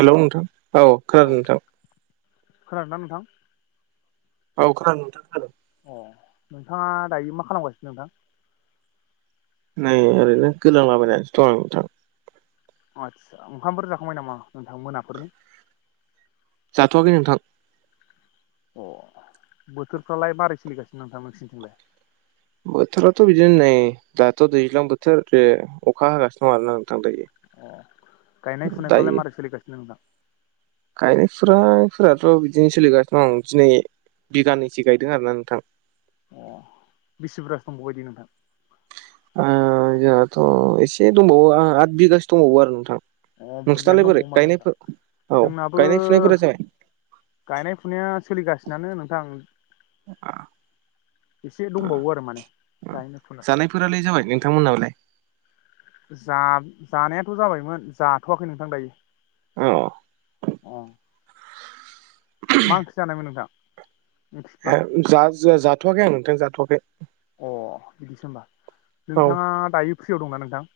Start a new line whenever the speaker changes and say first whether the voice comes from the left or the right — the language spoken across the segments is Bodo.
right: हेलौ नोंथां औ खोनादों नोंथां।
left: खोनादोना नोंथां?
right: औ खोनादों नोंथां खोनादों।
left: अ नोंथाङा दायो मा खालामगासिनो नोंथां?
right: नै ओरैनो गोलांला बायनासो दं आं नोंथां।
left: आचसा ओंखामफोर जाखांबाय नामा नोंथां मोनाफोरनि?
right: जाथ'आखै नोंथां।
left: अ बोथोरफ्रालाय मारै सोलिगासिनो नोंथां नोंसोरनिथिंलाय?
right: बोथोराथ' बिदिनो नै दाथ' दैज्लां बोथोर अखा हागासिनो दं आरोना। नोंथां दायो
left: अ गायनाय फुनायफ्रालाय
right: दायो
left: मारै सोलिगासिनो नोंथां?
right: गायनाय फुनाय फोराथ' बिदिनो सोलिगासिनो दं दिनै बिघानैसो गायदों आरोना नोंथां।
left: अ [unintelligible] नोंथां
right: ओ जोंहाथ' एसे दंबावो आद बिगासो दंबावो आरो नोंथां।
left: अ बुरजायानो
right: नोंसोरनालाय बोरै
left: दंबावो माथो नोंथां
right: गायनायफोर औ
left: जोंनाबो
right: गायनाय फुनायफोरा जाबाय
left: गायनाय फुनाया सोलिगासिनोआनो नोंथां। एसे दंबावो आरो माने गायनो फुनो
right: नोंथां मोन्नावलाय
left: जानायाथ' जाबायमोन जाथ'वाखै नोंथां दायो।
right: अ
left: अ मा ओंख्रै जानायमोन नोंथां? ओंख्रिफ्रा
right: जा जाथ'वाखै आं नोंथां जाथ'वाखै।
left: अ बिदिसो होमबा
right: औ
left: नोंथाङा दायो फ्रियाव दंना नोंथां?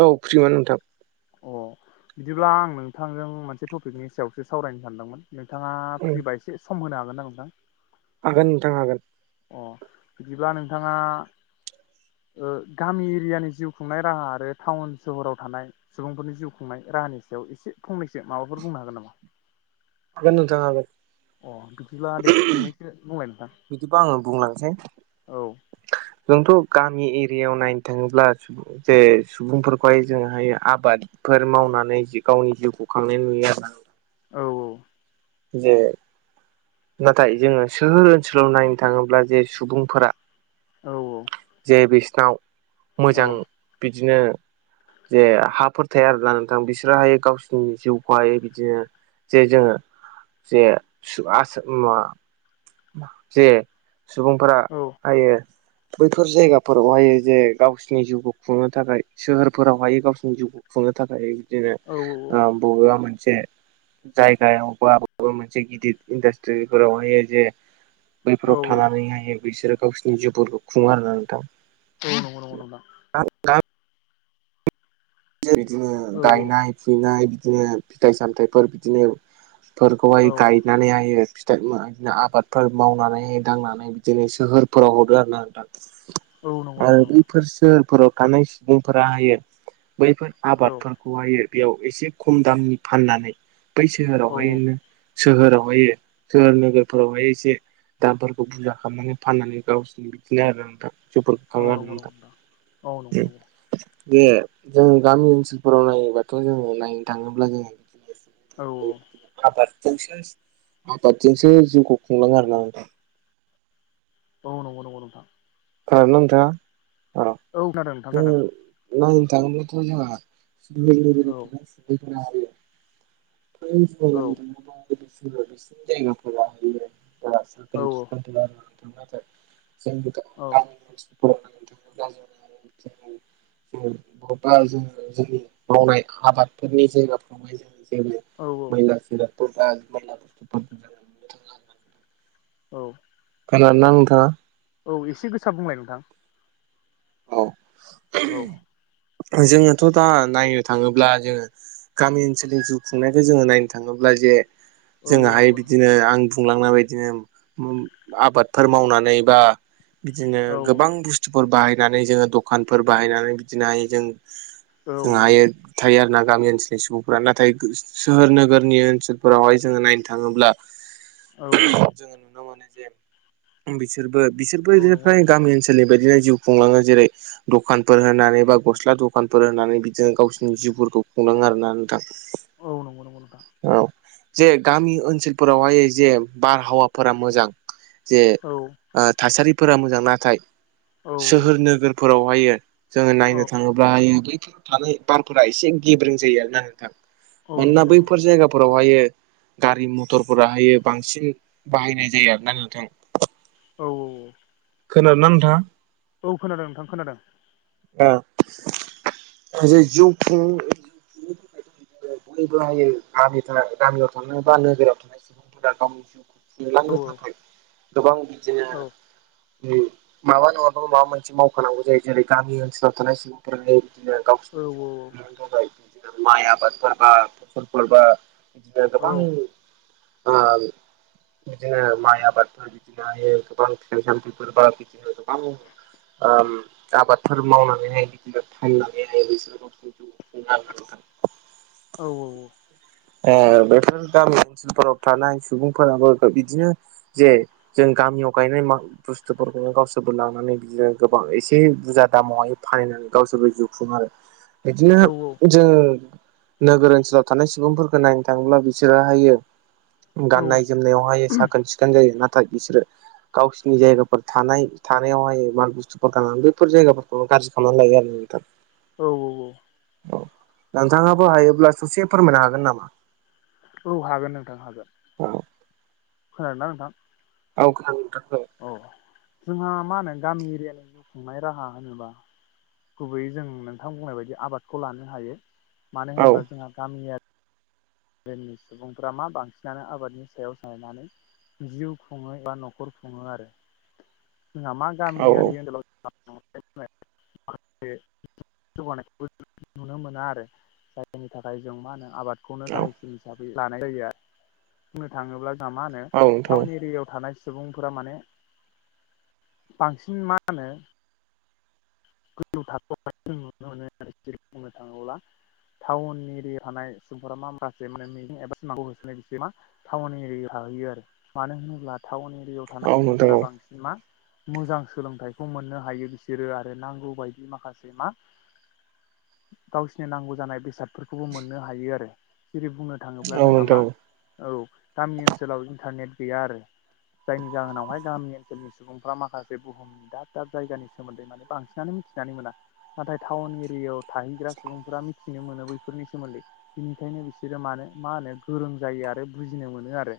right: औ फ्रिमोन नोंथां।
left: अ बिदिब्ला आं नोंथांजों मोनसे टपिकनि सायावसो सावरायनो सानदोंमोन। नोंथाङा
right: उम
left: फ्रिबा एसे सम होनो हागोन ना नोंथां?
right: हागोन नोंथां हागोन।
left: अ बिदिब्ला नोंथाङा गामि एरियानि जिउ खुंनाय राहा आरो टाउन सहराव थानाय सुबुंफोरनि जिउ खुंनाय राहानि सायाव एसे फंनैसो माबाफोर बुंनो हागोन नामा?
right: हागोन नोंथां हागोन।
left: अ बिदिब्ला दे फंनैसो बुंंलाय नोंथां।
right: बिदिबा आङो बुंलांसै
left: औ
right: जोंथ' गामि एरियायाव नायनो थाङोब्ला जे सुबुंफोरखौहाय जोंङोहाय आबाद फोर मावनानै जि गावनि जिउखौ खांनाय नुयो आरोना
left: औ
right: जे नाथाय जोंङो सोहोर ओनसोलाव नायनो थाङोब्ला जे सुबुंफोरा जे
left: औ
right: बिसिनाव
left: औ
right: मोजां बिदिनो जे हाफोर थाया आरोना नोंथां बिसोरहायो गावसिरनि जिउखौहाय बिदिनो जे जोंङो जे [unintelligible] जे सुबुंफोरा हायो। बैफोर जायगाफोरावहायो जे गावसिनि जिउखौ खुंनो थाखाय सोहोरफोरावहाय गावसिरनि जिउखौ खुंङो। थाखाय बिदिनो
left: औ
right: ओ बबेबा मोन मोनसे जायगायाव बा माबा मोनसे गिदिर इन्डास्ट्रिफोरावहायो जे
left: औ
right: बैफोराव थानानैहायो बिसोरो गावसोरनि जिवफोरखौ खुंङो आरो ना नोंथां।
left: औ नंगौ नंगौ नोंथां।
right: गामियाव बिदिनो
left: औ
right: गायनाय फुनाय बिदिनो फिथाइ सामथायफोर बिदिनो फोरखौहाय
left: औ
right: गायनानै हायो। बिदिनो आबादफोर मावनानै दांनानै बिदिनो सोहोरफोराव हरो आरो ना नोंथां
left: औ नंगौ
right: आरो
left: नंगौ नोंथां
right: बैफोर सोहोरफोराव थानाय सुबुंफोरा हायो बैफोर
left: औ
right: आबादफोरखौहायो बेयाव एसे खम दामनि फाननानै बै
left: औ
right: सोहोरावहाय
left: औ
right: सोहोरावहायो सोहोर नोगोरफोरावहाय एसे दामफोरखौ बुरजा खालामनानै फाननानै गावसोरनि बिदिनो आरोना नोंथां जिउ फोर
left: औ
right: खांङो आरोना
left: नंगौ नंगौ औ नंगौ
right: नोंथां
left: नंगौ
right: जे जों गामि ओनसोलफोराव नायोबाथ' जोङो नायनो थाङोब्ला जोङो
left: औ
right: [unintelligible] आबाद जोंसो आबादजोंसो जिउखौ खुंलाङो आरोना नोंथां।
left: औ नंगौ नंगौ नोंथां।
right: खोनादोंना नोंथांङा?
left: औ खोनादों नोंथां खोनादों।
right: [unintelligible] फोर
left: औ औ औ
right: [unintelligible] [unintelligible]
left: [inaudible] [unintelligible]
right: [unintelligible] [unintelligible] जोङो जोंनि मावनाय आबादफोरनि जायगाफ्रावहाय जों
left: औ
right: [unintelligible]
left: औ।
right: खोनादोंना नोंथांङा?
left: औ एसे गोसा बुंलाय नोंथां।
right: औ
left: औ
right: जोङोथ' दा नायनो थाङोब्ला जोङो गामि ओनसोलनि जिउ खुंनायखौ जोङो नायनो थाङोब्ला जे
left: औ औ
right: जोंङोहाय
left: नंगौ नंगौ
right: बिदिनो
left: नोंथां
right: आं बुंलांनाय बाय दिनो ओम आबादफोर मावनानै बा बिदिनो
left: औ
right: गोबां बुस्तुफोर बाहाय नानै जोङो दखानफोर बाहायनानै बिदिनो हायो जों
left: औ
right: जों हायो थायो आरो ना गामि ओनसोलनि सुबुंफोरा। नाथाय गो सोहोर नोगोरनि ओनसोलफोरावहाय जोङो नायनो थाङोब्ला
left: औ
right: जोङो नुनो मोनो जे बिसोरबो बिसोरबो
left: औ
right: बिदिनो
left: नंगौ नंगौ
right: फ्राय
left: नोंथां
right: गामि ओनसोलनि बायदिनो जिउ खुंलाङो जेरै दखानफोर होनानै बा गस्ला दखानफोर होनानै बिदिनो गावसोरनि जिउफोरखौ खुंलाङो आरोना नोंथां।
left: औ नंगौ नंगौ नोंथां
right: औ जे गामि ओनसोलफोरावहाय जे बारहावाफोरा मोजां जे
left: औ
right: ओ थासारिफोरा मोजां नाथाय
left: औ
right: सोहोर नोगोरफोरावहायो जोङो
left: औ
right: नायनो थाङोब्ला हायो बैफोर थानाय बारफोरा एसे गेब्रें जायो आरोना नोंथां।
left: औ
right: मानोना
left: नंगौ नंगौ
right: बैफोर
left: नोंथां
right: जायगाफोरावहायो गारि मथरफोराहायो बांसिन बाहायनाय जायो आरोना नोंथां।
left: औ औ औ।
right: खोनादोंना नोंथाङा?
left: औ खोनादों नोंथां खोनादों।
right: ओ [unintelligible] बयबो हायो गामि गामियाव थानाय बा नोगोराव थानाय सुबुंफोरा गावनि जिउखौ
left: औ
right: खुंलांनो थाखाय गोबां बिदिनो
left: औ
right: जेरै माबा नङा बाबो माबा मोनसे मावखानांगौ जायो। जेरै गामि ओनसोलाव थानाय सुबुंफोरानो बिदिनो
left: औ
right: गावसोरनि
left: औ
right: जिउखौ खुंनो थाखाय बिदिनो माइ आबादफोर बा फसलफोर बा बिदिनो
left: औ
right: गोबां ओ बिदिनो माइ आबादफोर बिदिनोहायो गोबां फिथाइ सामथाइफोर बा बिदिनो गोबां ओम आबादफोर मावनानैहाय बिदिनो फाननानैहाय बिसोर गाव जिउखौ खुङो आरो नोंथां।
left: औ औ औ।
right: ओ बेफोर गामि ओनसोलफोराव थानाय सुबुंफोराबो बिदिनो जे जों गामियाव गायनाय मा बुस्थुफोरखौनो गावसोरबो लानानै बिदिनो गोबां ए से बुरजा दामावहाय फानहैनानै गावसोरबो जिउ खुङो आरो बिदिनो जों नोगोर ओनसोलाव थानाय सुबुंफोरखौ नायनो थाङोब्ला बिसोरोहायो गाननाय जोमनायावहाय साखोन सिखोन जायो। ना थाय बिसोरो गावसोरनि जायगाफोर थानाय थानायावहाय माल बुस्थुफोर [unintelligible] बेफोर जायगाफोरखौ गाज्रि खालामनानै लायो आरो नोंथां
left: औ औ औ
right: औ नोंथाङाबो हायोब्ला ससे फोरमायनो हागोन नामा?
left: औ हागोन नोंथां हागोन
right: औ
left: खोनादों ना नोंथां?
right: औ खोनादों नोंथां
left: औ जोंहा मा होनो गामि एरियानि जिउ खुंनाय राहा होनोबा गुबैयै जों नोंथां बुंनाय बायदि आबादखौ लानो हायो मानो
right: औ औ
left: होनोब्ला जोंहा गामियारि नि सुबुंफ्रा मा बांसिनानो आबादनि सायाव सोनारनानै जिउ खुङो एबा न'खर खुङो आरो जोंहा मा
right: औ
left: गामियारि ओनसोलाव [unintelligible] जौगानायखौ नुनो मोना आरो जायनि थाखाय जों मा होनो आबाद खौनो
right: औ
left: गाहायसिन हिसाबै लानाय जायो बुंनो थाङोब्ला मा होनो
right: औ नोंथां
left: टाउन एरियायाव थानाय सुबुंफोरा माने बांसिन मा होनो गोजौ थाखोआव जों नुनो मोनो आरो जे बुंनो थाङोब्ला टाउननि एरिायाव थानाय सुबुंफोरा मा माखासे मिजिं एबा सिमांखौ होसोनाय बिस [unintelligible] मा टाउन एरियाव आरो मानो होनोब्ला टाउन [unintelligible] थानाय
right: औ नोंथां
left: सुबुंफोरा बांसिना मा मोजां सोलोंथाइखौ मोननो हायो बिसोरो आरो नांगौ बायदि माखासे मा गावसिनि नांगौ जानाय बेसादफोरखौबो मोननो हायो आरो जेरै बुंनो थाङोब्ला
right: औ
left: जोंहा मा
right: नोंथां औ
left: औ गामि ओनसोलाव इन्टारनेट गैया आरो जायनि जाहोनावहाय गामि ओनसोलनि सुबुंफ्रा माखासे बुहुमनि दाब दाब जायगानि सोमोन्दै माने बांसिनानो मिथिनानै मोना नाथाय टाउन एरियायाव थाहैग्रा सुबुंफोरा मिथियो मिथिनो मोनो बैफोरनि सोमोन्दै बिनिखायनो बिसोरो मानो मा होनो गोरों जायो आरो बुजिनो मोनो आरो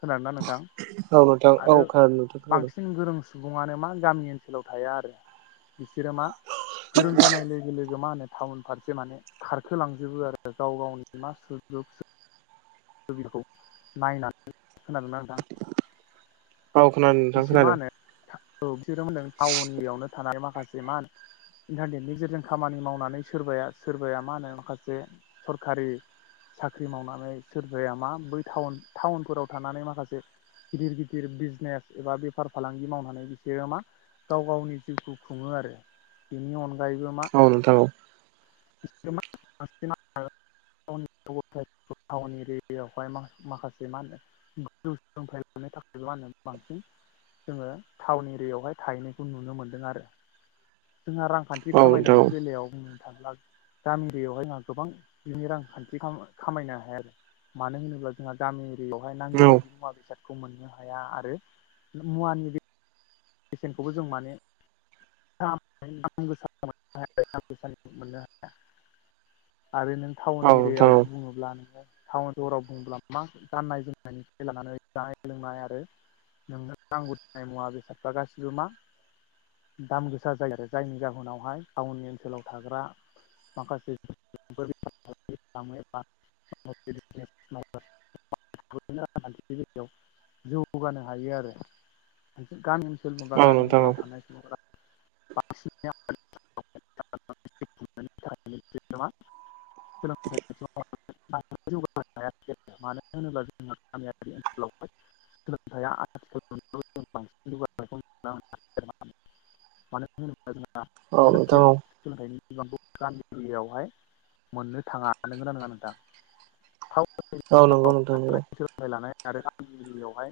left: खोनादोंना नोंथां
right: औ नोंथां औ
left: आरो
right: खोनादों नोंथां खोनादों।
left: बांसिन गोरों सुबुङानो मा गामि ओनसोलाव थाया आरो बिसोरो मा फोरोंजानाय लोगो लोगो मा ओनो टाउन फारसे माने खारखोलांजोबो आरो गाव गावनि मा सुजुग खौ बिखौ नायनानै खोनादों ना नोंथां? [inaudible] बिसोर मा ओनो औ बिसोरो होनदों टाउननियावनो थानानै मा [unintelligible] इन्टारनेटनि जेरजों खामानि मावनानै सोरबाया सोरबाया मा होनो माखासे सरखारि साख्रि मावनानै सोरबाया मा बै थाउन थाउनफोराव थानानै माखासे गिदिर गिदिर बिजनेस एबा बेफार फालांगि मावनानै बिसोरो मा गाव गावनि जिउखौ खुङो आरो बेनि अन
right: औ नोंथां औ
left: [unintelligible] टाउन एरियायावहाय [unintelligible] जोङो टाउन एरियावहाय थाहैनायखौ नुनो मोनदों आरो जोंहा रांखान्थि
right: खोनादों औ नोंथां
left: खामायनायनि बेलायाव बुंनो थांबा गामि दैयावहाय जोंहा गोबां बिनि रांखान्थि खाम खामायनो हाया मानो होनोब्ला जोंहा गामि दैयावहाय
right: औ
left: नांगौ बायदि
right: औ
left: मुवा बेसादखौ मोननो हाया आरो मुवानि बेद बेेसेन्खौबो जों माने [unintelligible] आरो नों
right: नोंथां औ
left: टाउन
right: नोंथां
left: एरियायाव बुङोब्ला नोङो टाउन सहराव बुङोब्ला मा गाननाय जोमनायनिफ्राय लानानै जानाय लोंनाय आरो नोंनो नांगौ जानाय मुवा बेसादफ्रा गासिबो मा दामगोसा जायो आरो जायनि जाहोनावहाय टाउननि ओनसोलाव थाग्रा माखासे [unintelligible] [unintelligible] [unintelligible] जौगानो हायो आरो गामि। सोरखौबा
right: औ
left: गामि
right: नोंथां
left: ओनसोलाव थानाय सुबुंफोरा। [inaudible] सोलोंथायनि। [unintelligible] [unintelligible] सोलोंथाया आथिखाल बांसिन
right: औ नोंथां औ
left: [unintelligible] गामि एरियायावहाय मोननो थाङा नोंगोना नोंङा नोंथां। टाउन
right: औ
left: एरियायाव
right: नंगौ नोंथा
left: थानानै
right: नंगौ।
left: सोलोंथाइ लानाय आरो गामि एरियायावहाय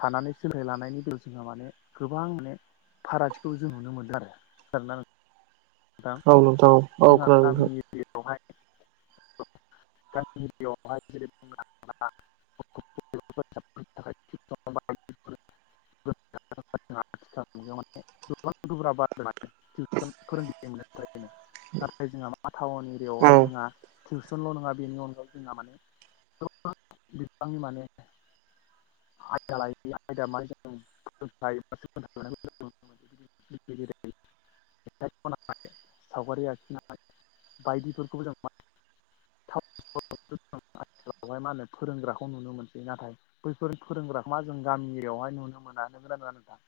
left: थानानै सोलाय लानायनि बेलायाव जोंहा माने। गोबां खाय फारागथिखौ जों नुनो मोनदों आरो जादों ना।
right: औ नोंथां औ औखोनादों नोंथां
left: बेहाय गामि एरिायावहाय जेरै [unintelligible] [unintelligible] [unintelligible] नाथाय जोंहा माबा टाउन एरियायावहाय
right: औ
left: जोंहा टिउसनल' नङा बेनि अनगायै जोंहा माने। बिनि मान। आल [inaudible] सावगारि आखिनाय बायदिफोरखौबो जों। [inaudible] सेवहाय मा होनो फोरोंग्राखौ नुनो मोनसै नाथाय बैफोर फोरोंग्राखौ मा जों गामियावहाय नुनो मोना। [unintelligible]